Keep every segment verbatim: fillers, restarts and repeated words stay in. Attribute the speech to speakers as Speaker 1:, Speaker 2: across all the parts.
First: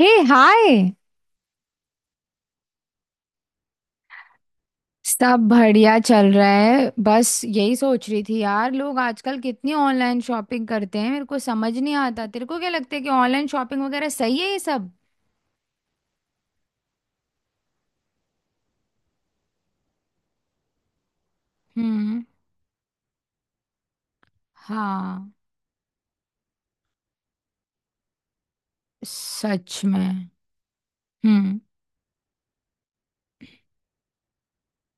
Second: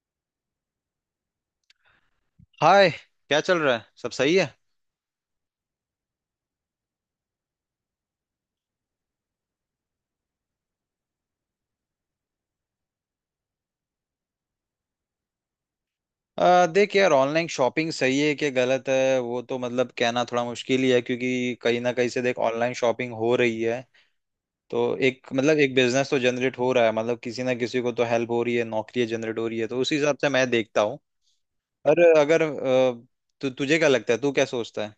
Speaker 1: हे hi.
Speaker 2: Hi, क्या चल रहा है? सब सही है?
Speaker 1: सब बढ़िया चल रहा है। बस यही सोच रही थी यार, लोग आजकल कितनी ऑनलाइन शॉपिंग करते हैं, मेरे को समझ नहीं आता। तेरे को क्या लगता है कि ऑनलाइन शॉपिंग वगैरह सही है ये सब?
Speaker 2: आ, देख यार, ऑनलाइन शॉपिंग सही है कि गलत है वो तो मतलब कहना थोड़ा मुश्किल ही है, क्योंकि कहीं ना कहीं
Speaker 1: हम्म।
Speaker 2: से देख ऑनलाइन शॉपिंग हो रही है। तो एक
Speaker 1: हाँ।
Speaker 2: मतलब एक बिजनेस तो जनरेट हो रहा है, मतलब किसी ना किसी को तो हेल्प हो रही है, नौकरियां जनरेट हो रही है, तो
Speaker 1: सच
Speaker 2: उसी हिसाब
Speaker 1: में।
Speaker 2: से मैं देखता हूँ।
Speaker 1: हम्म।
Speaker 2: पर अगर अ, तु, तुझे क्या लगता है? तू क्या सोचता है?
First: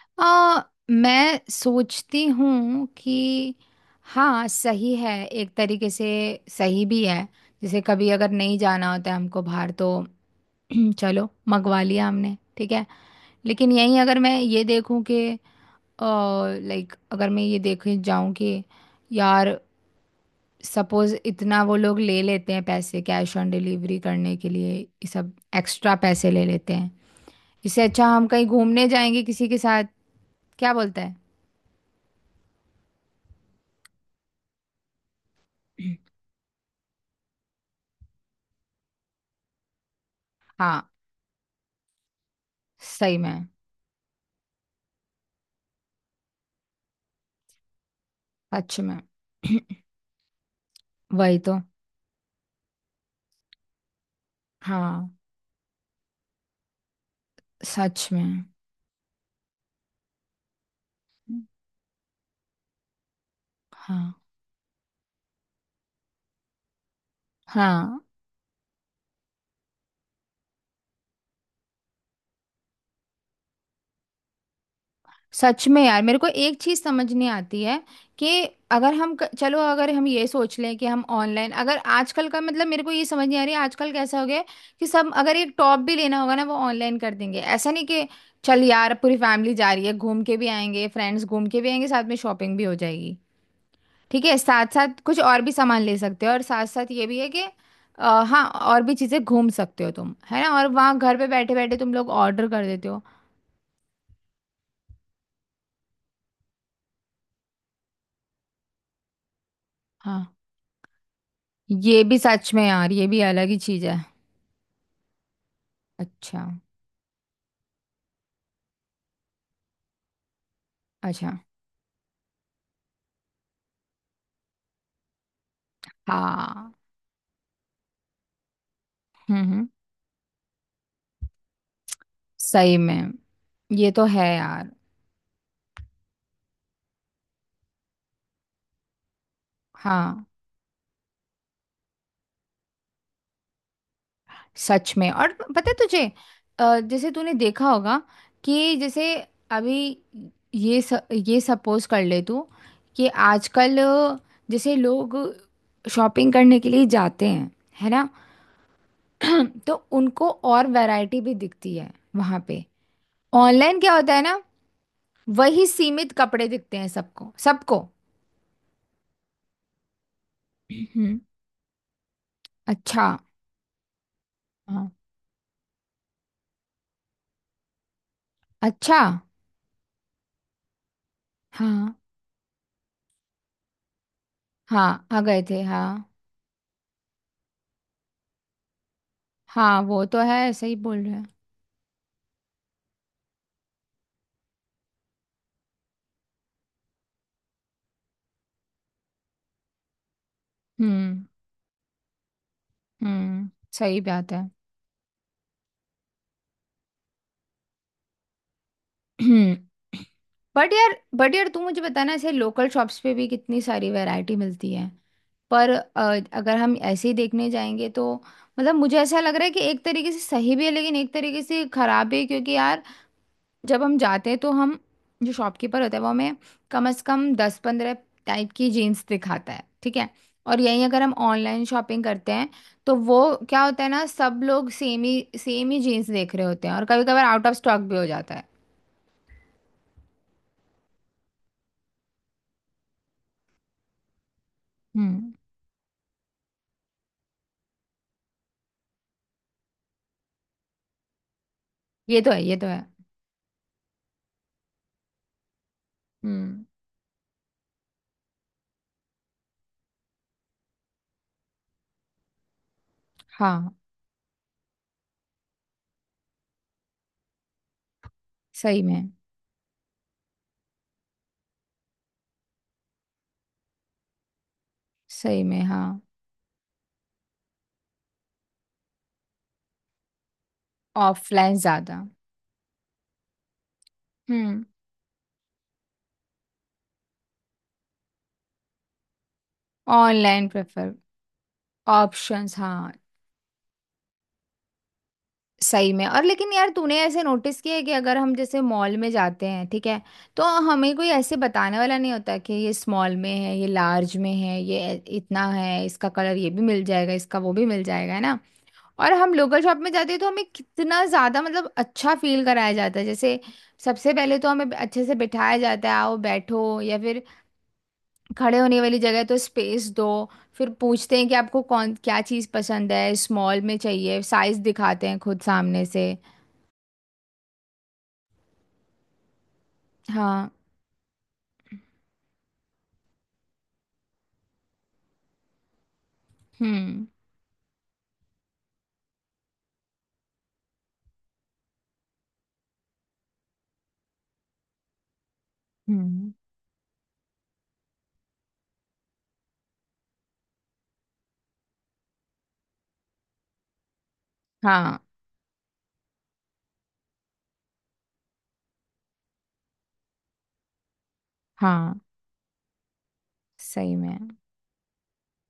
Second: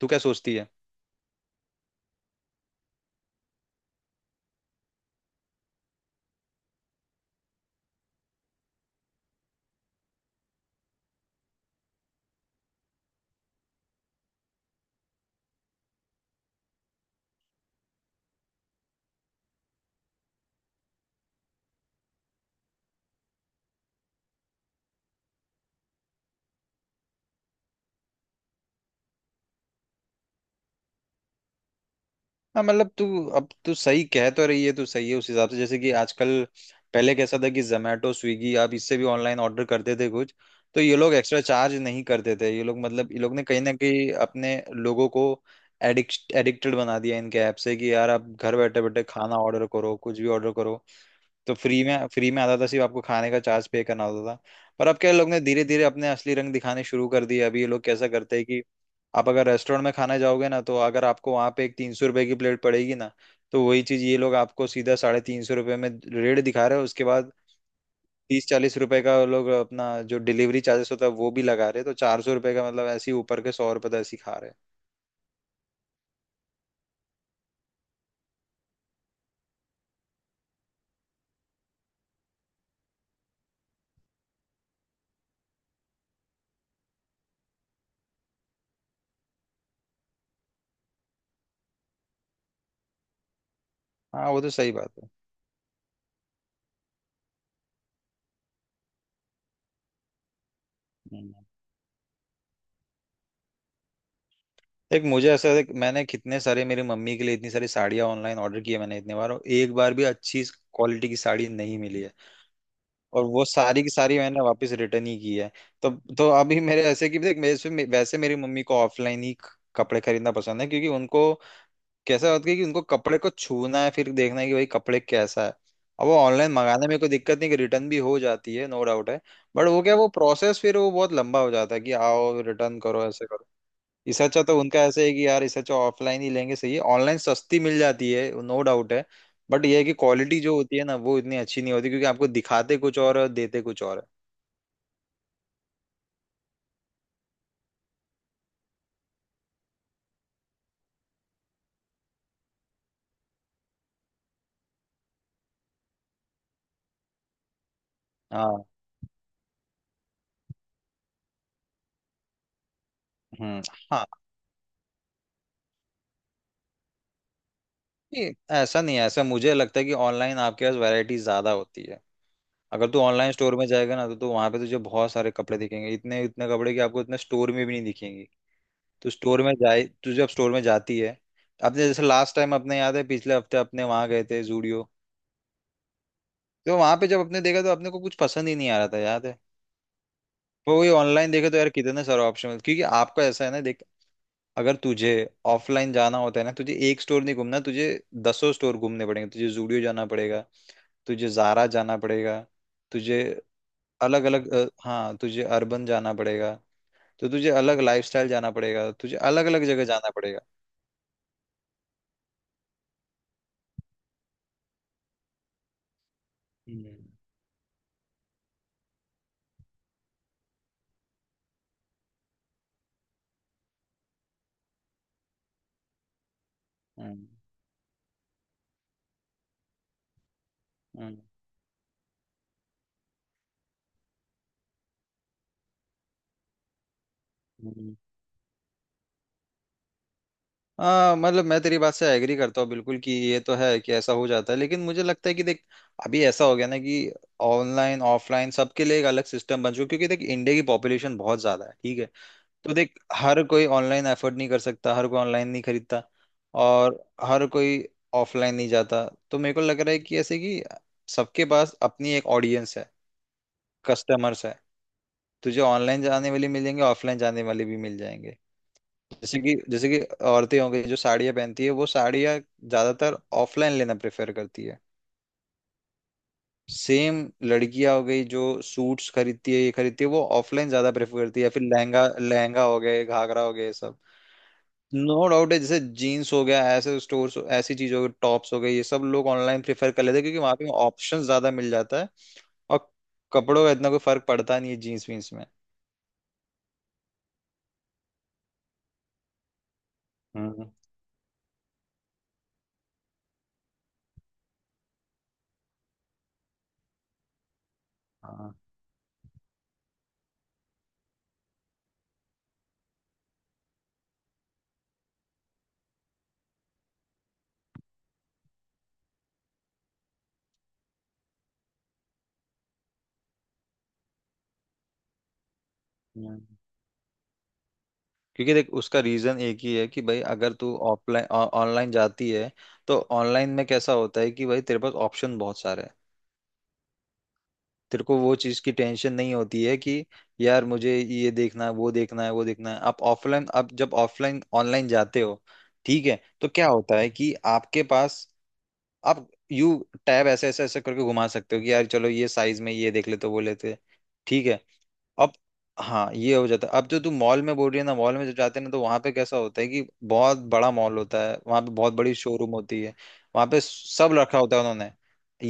Speaker 2: तू क्या सोचती
Speaker 1: आ,
Speaker 2: है?
Speaker 1: मैं सोचती हूँ कि हाँ सही है एक तरीके से। सही भी है। जैसे कभी अगर नहीं जाना होता है हमको बाहर तो चलो मंगवा लिया हमने, ठीक है। लेकिन यहीं अगर मैं ये देखूं कि लाइक अगर मैं ये देखे जाऊं कि यार सपोज इतना वो लोग ले लेते हैं पैसे कैश ऑन डिलीवरी करने के लिए, ये सब एक्स्ट्रा पैसे ले लेते हैं। इससे अच्छा हम कहीं घूमने जाएंगे किसी के साथ। क्या बोलता है?
Speaker 2: हाँ मतलब तू, अब तू सही कह तो रही है, तू सही है उस हिसाब से। जैसे कि आजकल पहले कैसा था कि जोमेटो, स्विगी, आप इससे भी ऑनलाइन ऑर्डर करते थे कुछ, तो
Speaker 1: हाँ।
Speaker 2: ये लोग एक्स्ट्रा चार्ज नहीं करते थे। ये लोग मतलब
Speaker 1: सही
Speaker 2: ये
Speaker 1: में।
Speaker 2: लोग ने कहीं ना कहीं अपने लोगों को एडिक्ट एडिक्टेड बना दिया इनके ऐप से कि यार आप घर
Speaker 1: सच
Speaker 2: बैठे
Speaker 1: में।
Speaker 2: बैठे खाना ऑर्डर करो, कुछ भी ऑर्डर करो,
Speaker 1: वही
Speaker 2: तो
Speaker 1: तो।
Speaker 2: फ्री में फ्री में आता था, सिर्फ आपको खाने का चार्ज पे करना होता था। पर अब
Speaker 1: हाँ।
Speaker 2: क्या लोग ने धीरे धीरे अपने असली रंग दिखाने शुरू कर दिए। अभी ये लोग कैसा
Speaker 1: सच में।
Speaker 2: करते हैं कि आप अगर रेस्टोरेंट में खाना जाओगे ना, तो अगर आपको वहां पे एक तीन सौ रुपए की प्लेट पड़ेगी ना, तो वही चीज
Speaker 1: हाँ।
Speaker 2: ये लोग आपको सीधा साढ़े तीन सौ रुपये में रेट दिखा रहे हैं। उसके बाद
Speaker 1: हाँ।
Speaker 2: तीस चालीस रुपए का वो लोग अपना जो डिलीवरी चार्जेस होता है वो भी लगा रहे हैं, तो चार सौ रुपए का, मतलब ऐसे ही ऊपर के सौ रुपए तो ऐसे ही खा रहे हैं।
Speaker 1: सच में यार, मेरे को एक चीज समझ नहीं आती है कि अगर हम क- चलो, अगर हम ये सोच लें कि हम ऑनलाइन अगर आजकल का मतलब मेरे को ये समझ नहीं आ रही है, आजकल कैसा हो गया है कि सब अगर एक टॉप भी लेना होगा ना वो ऑनलाइन कर देंगे, ऐसा नहीं कि चल यार पूरी फैमिली जा रही है, घूम के भी आएंगे, फ्रेंड्स घूम के भी आएंगे, साथ में शॉपिंग भी हो जाएगी। ठीक
Speaker 2: हाँ
Speaker 1: है,
Speaker 2: वो तो
Speaker 1: साथ
Speaker 2: सही
Speaker 1: साथ
Speaker 2: बात
Speaker 1: कुछ और भी सामान ले सकते हो और साथ साथ ये भी है कि अ, हाँ, और भी चीजें घूम सकते हो तुम, है ना? और वहाँ घर पे
Speaker 2: है।
Speaker 1: बैठे बैठे तुम लोग ऑर्डर कर देते हो।
Speaker 2: एक मुझे ऐसा है कि मैंने कितने सारे, मेरी मम्मी के लिए इतनी सारी साड़ियाँ ऑनलाइन ऑर्डर की है मैंने, इतने बार, और एक बार भी
Speaker 1: हाँ।
Speaker 2: अच्छी क्वालिटी की साड़ी नहीं मिली
Speaker 1: ये
Speaker 2: है,
Speaker 1: भी सच में यार, ये भी
Speaker 2: और वो
Speaker 1: अलग ही
Speaker 2: सारी
Speaker 1: चीज
Speaker 2: की
Speaker 1: है।
Speaker 2: सारी मैंने वापस रिटर्न ही की है। तो तो
Speaker 1: अच्छा।
Speaker 2: अभी मेरे ऐसे कि देख, मेरे से- वैसे मेरी मम्मी को ऑफलाइन ही कपड़े खरीदना पसंद है, क्योंकि उनको
Speaker 1: अच्छा।
Speaker 2: कैसा होता है कि उनको कपड़े को छूना है, फिर देखना है कि भाई कपड़े कैसा है। अब वो ऑनलाइन
Speaker 1: हाँ।
Speaker 2: मंगाने में कोई दिक्कत नहीं कि रिटर्न भी हो जाती है, नो डाउट है,
Speaker 1: हम्म। हम्म।
Speaker 2: बट वो क्या, वो प्रोसेस फिर वो बहुत लंबा हो जाता है कि आओ
Speaker 1: सही
Speaker 2: रिटर्न करो,
Speaker 1: में।
Speaker 2: ऐसे करो।
Speaker 1: ये तो
Speaker 2: इस
Speaker 1: है
Speaker 2: अच्छा तो
Speaker 1: यार।
Speaker 2: उनका ऐसे है कि यार इस अच्छा ऑफलाइन ही लेंगे, सही है। ऑनलाइन सस्ती मिल जाती है नो डाउट है, बट ये है कि
Speaker 1: हाँ,
Speaker 2: क्वालिटी जो होती है ना वो इतनी अच्छी नहीं होती, क्योंकि आपको दिखाते कुछ और और देते कुछ और है।
Speaker 1: सच में, और पता है तुझे अ, जैसे तूने देखा होगा कि जैसे अभी ये स, ये सपोज कर ले तू कि आजकल अ, जैसे लोग शॉपिंग करने के लिए जाते हैं, है ना?
Speaker 2: हाँ।
Speaker 1: तो उनको और वैरायटी भी दिखती है वहां पे।
Speaker 2: हम्म।
Speaker 1: ऑनलाइन क्या
Speaker 2: हाँ।
Speaker 1: होता है ना, वही सीमित कपड़े दिखते हैं सबको सबको।
Speaker 2: ये ऐसा नहीं है, ऐसा मुझे लगता है कि ऑनलाइन आपके पास वैरायटी
Speaker 1: हम्म।
Speaker 2: ज्यादा होती है। अगर तू
Speaker 1: अच्छा।
Speaker 2: ऑनलाइन स्टोर में जाएगा ना, तो, तो वहां पे तुझे
Speaker 1: हाँ।
Speaker 2: बहुत सारे कपड़े दिखेंगे, इतने इतने कपड़े कि आपको इतने स्टोर में भी नहीं दिखेंगे।
Speaker 1: अच्छा।
Speaker 2: तो स्टोर में जाए, तू जब स्टोर में जाती है, अपने
Speaker 1: हाँ।
Speaker 2: जैसे लास्ट टाइम, अपने याद है पिछले हफ्ते अपने वहां गए थे जूडियो,
Speaker 1: हाँ आ गए थे, हाँ।
Speaker 2: तो वहां पे जब आपने देखा तो आपने को कुछ पसंद ही नहीं आ रहा था, याद है?
Speaker 1: हाँ वो तो है, सही
Speaker 2: वो वही
Speaker 1: बोल रहे हैं।
Speaker 2: ऑनलाइन देखे तो यार कितने सारे ऑप्शन, क्योंकि आपका ऐसा है ना देख, अगर तुझे ऑफलाइन जाना होता है ना, तुझे एक स्टोर नहीं घूमना, तुझे दसों स्टोर घूमने पड़ेंगे, तुझे जूडियो जाना पड़ेगा,
Speaker 1: हम्म।
Speaker 2: तुझे जारा जाना पड़ेगा, तुझे
Speaker 1: हम्म। सही
Speaker 2: अलग
Speaker 1: बात है।
Speaker 2: अलग, हाँ तुझे अर्बन जाना पड़ेगा, तो तुझे अलग लाइफस्टाइल जाना पड़ेगा, तुझे अलग
Speaker 1: हम्म।
Speaker 2: अलग जगह जाना पड़ेगा।
Speaker 1: बट यार बट यार तू मुझे बताना, ऐसे लोकल शॉप्स पे भी कितनी सारी वैरायटी मिलती है। पर अ, अगर हम
Speaker 2: हम्म।
Speaker 1: ऐसे ही देखने जाएंगे तो मतलब मुझे ऐसा लग रहा है कि एक तरीके से सही भी है लेकिन एक तरीके से खराब भी है, क्योंकि यार जब हम जाते हैं तो हम, जो शॉपकीपर होता है वो हमें कम से
Speaker 2: हम्म।
Speaker 1: कम दस पंद्रह टाइप की जीन्स दिखाता है, ठीक है। और यहीं अगर हम ऑनलाइन शॉपिंग करते हैं तो वो क्या होता है ना, सब लोग सेम ही सेम ही जीन्स देख रहे होते हैं और कभी कभार आउट ऑफ स्टॉक
Speaker 2: हम्म।
Speaker 1: भी हो जाता है।
Speaker 2: हाँ मतलब मैं तेरी बात से एग्री करता हूँ बिल्कुल कि ये तो है कि ऐसा हो जाता है, लेकिन मुझे लगता
Speaker 1: हम्म।
Speaker 2: है कि देख, अभी ऐसा हो गया ना कि ऑनलाइन ऑफलाइन सबके लिए एक अलग सिस्टम बन चुका है, क्योंकि देख इंडिया की पॉपुलेशन बहुत ज्यादा है, ठीक है?
Speaker 1: ये तो है, ये तो
Speaker 2: तो
Speaker 1: है।
Speaker 2: देख हर कोई ऑनलाइन एफर्ट नहीं कर सकता, हर कोई ऑनलाइन नहीं खरीदता,
Speaker 1: हम्म।
Speaker 2: और हर कोई ऑफलाइन नहीं जाता। तो मेरे को लग रहा है कि ऐसे कि सबके पास अपनी एक ऑडियंस है,
Speaker 1: हाँ।
Speaker 2: कस्टमर्स है, तुझे ऑनलाइन जाने वाले मिलेंगे, ऑफलाइन जाने वाले भी मिल जाएंगे।
Speaker 1: सही में,
Speaker 2: जैसे कि जैसे कि औरतें हो गई जो साड़ियाँ पहनती है, वो साड़ियाँ ज्यादातर ऑफलाइन लेना प्रेफर करती है।
Speaker 1: सही में। हाँ।
Speaker 2: सेम लड़कियां हो गई जो सूट्स खरीदती है, ये खरीदती है, वो ऑफलाइन ज्यादा प्रेफर करती है, या
Speaker 1: ऑफलाइन
Speaker 2: फिर
Speaker 1: ज्यादा।
Speaker 2: लहंगा लहंगा हो गए, घाघरा हो गए ये सब।
Speaker 1: हम्म।
Speaker 2: नो डाउट है, जैसे जीन्स हो गया, ऐसे स्टोर्स, ऐसी चीज हो गई, टॉप्स हो गई, ये सब लोग ऑनलाइन प्रेफर कर लेते हैं, क्योंकि
Speaker 1: ऑनलाइन
Speaker 2: वहां पे
Speaker 1: प्रेफर।
Speaker 2: ऑप्शन ज्यादा मिल जाता है।
Speaker 1: ऑप्शंस।
Speaker 2: और
Speaker 1: हाँ।
Speaker 2: कपड़ों का इतना कोई फर्क पड़ता नहीं है जीन्स वीन्स में।
Speaker 1: सही में, और लेकिन यार तूने ऐसे नोटिस किया है कि अगर हम जैसे मॉल में जाते हैं, ठीक है, तो
Speaker 2: हम्म।
Speaker 1: हमें कोई ऐसे बताने वाला नहीं होता कि ये स्मॉल में है, ये लार्ज में है, ये ए- इतना है, इसका कलर ये भी मिल जाएगा इसका वो भी मिल जाएगा, है ना?
Speaker 2: हाँ।
Speaker 1: और हम लोकल शॉप में जाते हैं तो हमें कितना ज़्यादा मतलब अच्छा फील कराया जाता है, जैसे सबसे पहले तो हमें अच्छे से बिठाया जाता है, आओ बैठो, या फिर खड़े होने वाली जगह है तो स्पेस दो। फिर पूछते हैं कि आपको कौन क्या चीज़ पसंद है, स्मॉल में चाहिए, साइज़ दिखाते हैं खुद सामने से।
Speaker 2: हम्म। क्योंकि देख उसका रीजन एक ही है कि भाई
Speaker 1: हाँ।
Speaker 2: अगर तू ऑफलाइन ऑनलाइन जाती है, तो ऑनलाइन में कैसा होता है कि भाई तेरे पास ऑप्शन बहुत सारे हैं।
Speaker 1: हम्म।
Speaker 2: तेरे को वो चीज की टेंशन नहीं होती है कि यार मुझे ये देखना है, वो देखना है, वो देखना है। आप ऑफलाइन, आप जब ऑफलाइन ऑनलाइन जाते हो, ठीक है,
Speaker 1: हम्म।
Speaker 2: तो क्या होता है कि आपके पास, आप यू टैब ऐसे ऐसे ऐसे करके घुमा सकते हो कि यार चलो ये साइज में ये देख लेते हो, वो लेते हैं। ठीक है।
Speaker 1: हाँ।
Speaker 2: अब हाँ, ये हो जाता है। अब जो तू मॉल में बोल रही है ना, मॉल में जब जाते हैं ना तो वहां पे कैसा होता है कि बहुत बड़ा मॉल होता है, वहां पे
Speaker 1: हाँ।
Speaker 2: बहुत बड़ी शोरूम होती है, वहां पे
Speaker 1: सही
Speaker 2: सब
Speaker 1: में।
Speaker 2: रखा होता है उन्होंने,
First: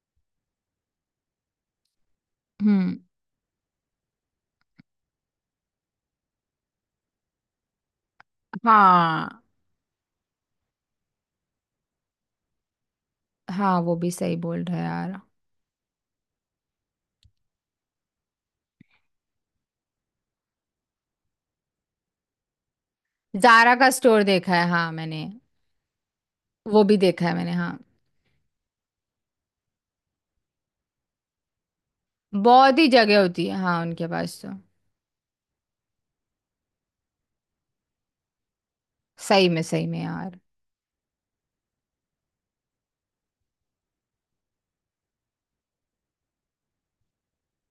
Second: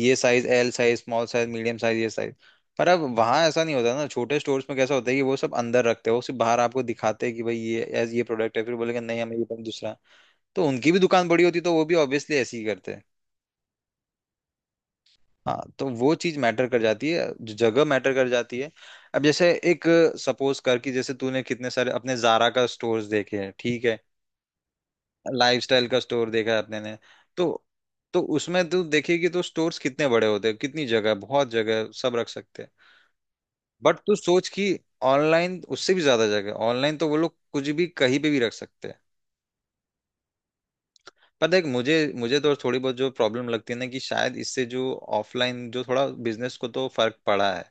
Speaker 2: ये size, L size, small size, medium size, ये साइज। पर
Speaker 1: हम्म।
Speaker 2: अब वहां ऐसा नहीं होता ना, छोटे स्टोर्स में कैसा होता है कि वो सब अंदर रखते हैं, वो सिर्फ बाहर आपको दिखाते हैं कि भाई ये ये प्रोडक्ट है, फिर बोलेंगे नहीं हमें
Speaker 1: हाँ।
Speaker 2: ये पसंद दूसरा। तो उनकी भी दुकान बड़ी होती तो वो भी ऑब्वियसली ऐसे ही करते हैं।
Speaker 1: हाँ वो भी सही बोल रहा है यार।
Speaker 2: हाँ तो वो चीज मैटर कर जाती है, जो जगह मैटर कर जाती है। अब जैसे एक सपोज कर कि जैसे तूने कितने सारे अपने जारा का स्टोर्स देखे हैं,
Speaker 1: जारा
Speaker 2: ठीक
Speaker 1: का
Speaker 2: है,
Speaker 1: स्टोर देखा है, हाँ मैंने।
Speaker 2: लाइफस्टाइल का स्टोर देखा है अपने
Speaker 1: वो भी
Speaker 2: ने,
Speaker 1: देखा है
Speaker 2: तो
Speaker 1: मैंने, हाँ।
Speaker 2: तो उसमें तू देखेगी तो स्टोर्स कितने बड़े होते हैं, कितनी जगह है, बहुत जगह है, सब रख सकते हैं।
Speaker 1: बहुत ही जगह होती है हाँ,
Speaker 2: बट
Speaker 1: उनके
Speaker 2: तू
Speaker 1: पास तो।
Speaker 2: सोच कि ऑनलाइन उससे भी ज्यादा जगह है, ऑनलाइन तो वो लोग कुछ भी कहीं पे भी रख सकते हैं।
Speaker 1: सही में, सही में यार।
Speaker 2: पर देख मुझे मुझे तो थोड़ी बहुत जो प्रॉब्लम लगती है ना कि शायद इससे जो ऑफलाइन, जो थोड़ा बिजनेस को तो फर्क पड़ा है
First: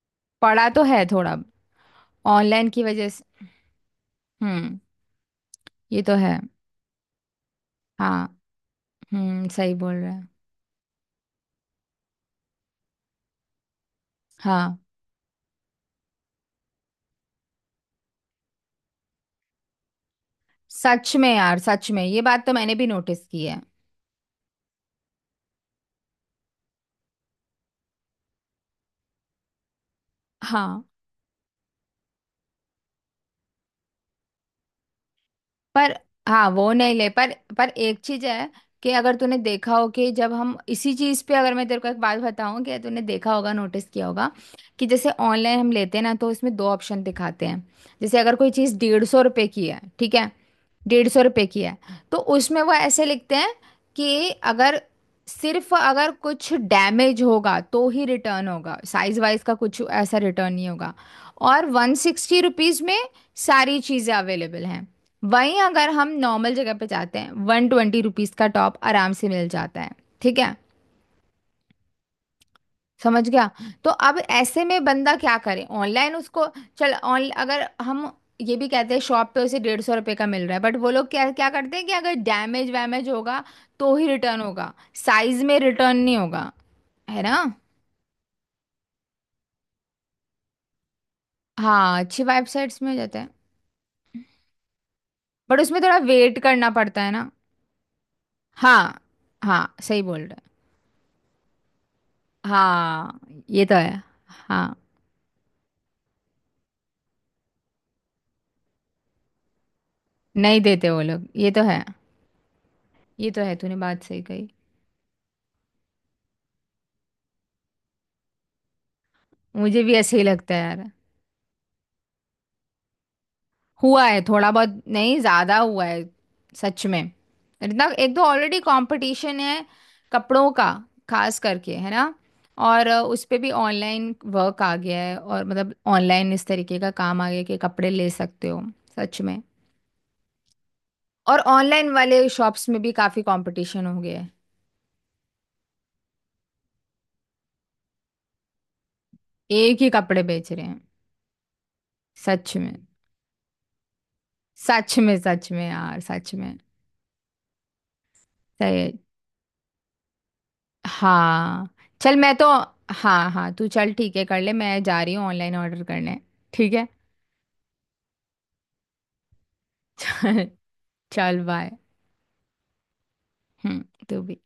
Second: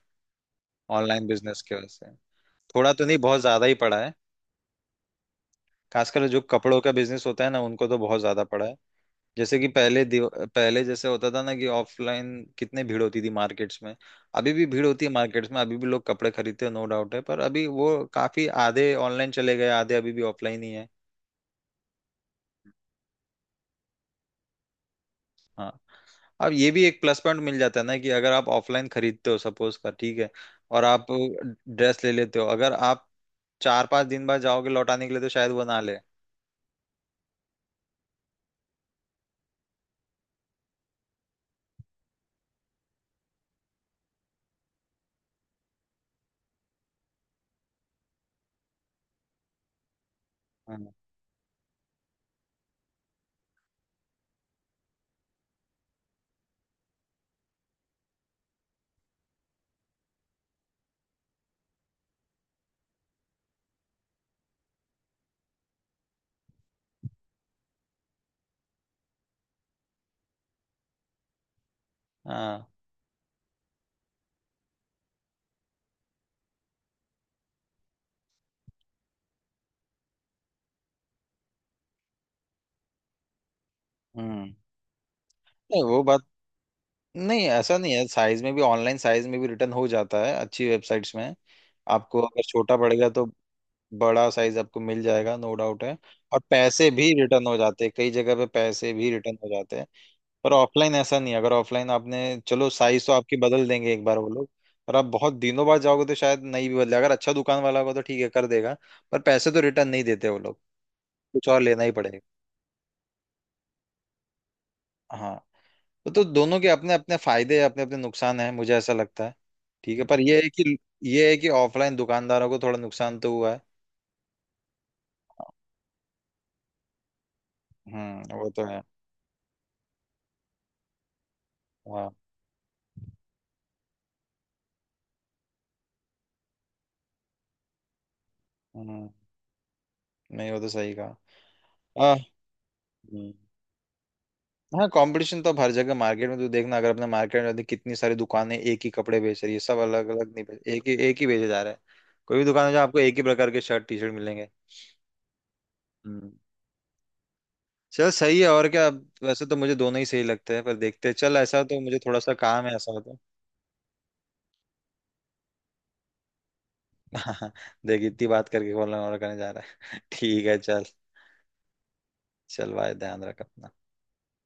Speaker 1: पढ़ा तो है
Speaker 2: ऑनलाइन
Speaker 1: थोड़ा।
Speaker 2: बिजनेस की वजह से।
Speaker 1: ऑनलाइन की
Speaker 2: थोड़ा तो
Speaker 1: वजह
Speaker 2: नहीं, बहुत
Speaker 1: से।
Speaker 2: ज्यादा ही पड़ा है,
Speaker 1: हम्म। ये तो
Speaker 2: खासकर
Speaker 1: है।
Speaker 2: जो कपड़ों का बिजनेस होता है ना, उनको तो बहुत
Speaker 1: हाँ।
Speaker 2: ज्यादा पड़ा है।
Speaker 1: हम्म,
Speaker 2: जैसे कि
Speaker 1: सही बोल
Speaker 2: पहले
Speaker 1: रहे हैं।
Speaker 2: दिव- पहले जैसे होता था ना कि ऑफलाइन कितनी भीड़ होती थी मार्केट्स में, अभी भी
Speaker 1: हाँ
Speaker 2: भीड़ होती है मार्केट्स में, अभी भी लोग कपड़े खरीदते हैं नो डाउट है, पर अभी वो काफी आधे ऑनलाइन चले गए, आधे अभी भी ऑफलाइन ही है।
Speaker 1: सच में यार, सच में ये बात तो मैंने भी नोटिस की है।
Speaker 2: हाँ। अब ये भी एक प्लस पॉइंट मिल जाता है ना कि अगर आप ऑफलाइन खरीदते हो, सपोज कर ठीक है,
Speaker 1: हाँ।
Speaker 2: और आप ड्रेस ले लेते हो, अगर आप चार पांच दिन बाद जाओगे लौटाने के लिए तो शायद वो ना ले।
Speaker 1: पर हाँ वो नहीं ले, पर पर एक चीज है कि अगर तूने देखा हो कि जब हम इसी चीज पे अगर मैं तेरे को एक बात बताऊं कि तूने देखा होगा, नोटिस किया होगा कि जैसे ऑनलाइन हम लेते हैं ना तो इसमें दो ऑप्शन दिखाते हैं। जैसे अगर कोई चीज डेढ़ सौ रुपए की है, ठीक है।
Speaker 2: हाँ।
Speaker 1: डेढ़ सौ रुपये की है। तो उसमें वो ऐसे लिखते हैं कि अगर सिर्फ अगर कुछ डैमेज होगा तो ही रिटर्न होगा, साइज वाइज का कुछ ऐसा रिटर्न नहीं होगा। और वन सिक्सटी रुपीज़ में सारी चीज़ें अवेलेबल हैं। वहीं अगर हम नॉर्मल जगह पे जाते हैं वन ट्वेंटी रुपीज़ का टॉप आराम से मिल जाता है, ठीक है।
Speaker 2: हाँ।
Speaker 1: समझ गया। तो अब ऐसे में बंदा क्या करे ऑनलाइन उसको, चल ऑन अगर हम ये भी कहते हैं शॉप पे उसे डेढ़ सौ रुपये का मिल रहा है, बट वो लोग क्या क्या करते हैं कि अगर डैमेज वैमेज होगा तो ही रिटर्न
Speaker 2: हम्म।
Speaker 1: होगा, साइज में
Speaker 2: नहीं,
Speaker 1: रिटर्न
Speaker 2: वो
Speaker 1: नहीं
Speaker 2: बात
Speaker 1: होगा, है ना?
Speaker 2: नहीं, ऐसा नहीं है। साइज में भी ऑनलाइन, साइज में भी रिटर्न हो जाता है अच्छी वेबसाइट्स में।
Speaker 1: हाँ,
Speaker 2: आपको
Speaker 1: अच्छी
Speaker 2: अगर छोटा
Speaker 1: वेबसाइट्स में हो
Speaker 2: पड़ेगा
Speaker 1: जाता
Speaker 2: तो
Speaker 1: है।
Speaker 2: बड़ा साइज आपको मिल जाएगा, नो
Speaker 1: बट उसमें
Speaker 2: डाउट
Speaker 1: थोड़ा
Speaker 2: है,
Speaker 1: वेट
Speaker 2: और
Speaker 1: करना
Speaker 2: पैसे
Speaker 1: पड़ता
Speaker 2: भी
Speaker 1: है ना।
Speaker 2: रिटर्न हो जाते हैं, कई जगह पे पैसे
Speaker 1: हाँ।
Speaker 2: भी रिटर्न हो
Speaker 1: हाँ
Speaker 2: जाते हैं।
Speaker 1: सही बोल रहे हैं।
Speaker 2: पर ऑफलाइन ऐसा नहीं है। अगर ऑफलाइन आपने, चलो साइज तो
Speaker 1: हाँ।
Speaker 2: आपकी
Speaker 1: ये
Speaker 2: बदल
Speaker 1: तो
Speaker 2: देंगे
Speaker 1: है।
Speaker 2: एक बार वो लोग,
Speaker 1: हाँ।
Speaker 2: पर आप बहुत दिनों बाद जाओगे तो शायद नहीं भी बदले, अगर अच्छा दुकान वाला होगा तो ठीक है कर देगा, पर पैसे तो रिटर्न नहीं देते वो लोग,
Speaker 1: नहीं देते वो लोग,
Speaker 2: कुछ
Speaker 1: ये
Speaker 2: और
Speaker 1: तो है।
Speaker 2: लेना ही पड़ेगा।
Speaker 1: ये तो है, तूने बात सही कही।
Speaker 2: हाँ। वो तो दोनों के अपने अपने फायदे हैं, अपने अपने नुकसान हैं, मुझे ऐसा लगता है।
Speaker 1: मुझे भी
Speaker 2: ठीक है,
Speaker 1: ऐसे
Speaker 2: पर
Speaker 1: ही
Speaker 2: ये है
Speaker 1: लगता है
Speaker 2: कि,
Speaker 1: यार।
Speaker 2: ये है कि ऑफलाइन दुकानदारों को थोड़ा नुकसान तो हुआ है।
Speaker 1: हुआ है थोड़ा बहुत नहीं, ज्यादा हुआ है। सच में। इतना एक तो
Speaker 2: हम्म वो
Speaker 1: ऑलरेडी
Speaker 2: तो है।
Speaker 1: कंपटीशन है कपड़ों का, खास करके, है ना?
Speaker 2: हाँ।
Speaker 1: और अ, उस पे भी ऑनलाइन वर्क आ गया है और मतलब ऑनलाइन इस तरीके का काम आ गया कि कपड़े ले सकते हो।
Speaker 2: हम्म।
Speaker 1: सच में।
Speaker 2: नहीं, वो तो सही कहा।
Speaker 1: और ऑनलाइन
Speaker 2: आ,
Speaker 1: वाले शॉप्स में भी काफी
Speaker 2: हम्म।
Speaker 1: कंपटीशन हो गया है।
Speaker 2: हाँ, कंपटीशन तो अब हर जगह, मार्केट में तू देखना, अगर अपने मार्केट में देख, कितनी सारी दुकानें एक ही कपड़े बेच रही है, सब
Speaker 1: एक ही
Speaker 2: अलग
Speaker 1: कपड़े
Speaker 2: अलग नहीं
Speaker 1: बेच रहे
Speaker 2: बेच,
Speaker 1: हैं।
Speaker 2: एक ही एक ही बेचे जा रहा है। कोई भी
Speaker 1: सच
Speaker 2: दुकान है
Speaker 1: में।
Speaker 2: जहाँ आपको एक ही प्रकार के शर्ट टी शर्ट मिलेंगे।
Speaker 1: सच में। सच में यार,
Speaker 2: हम्म।
Speaker 1: सच में।
Speaker 2: चल सही है, और
Speaker 1: सही
Speaker 2: क्या।
Speaker 1: है।
Speaker 2: वैसे तो मुझे दोनों ही सही लगते हैं, पर देखते हैं, चल ऐसा
Speaker 1: हाँ।
Speaker 2: तो मुझे
Speaker 1: चल,
Speaker 2: थोड़ा
Speaker 1: मैं
Speaker 2: सा
Speaker 1: तो।
Speaker 2: काम है, ऐसा तो।
Speaker 1: हाँ हाँ तू चल, ठीक है कर ले, मैं जा रही हूँ ऑनलाइन ऑर्डर करने। ठीक है।
Speaker 2: देख इतनी बात करके कॉल नंबर करने जा रहा है।
Speaker 1: चल,
Speaker 2: ठीक है चल।
Speaker 1: चल बाय।
Speaker 2: चल भाई ध्यान रख अपना।
Speaker 1: हम्म, तू भी।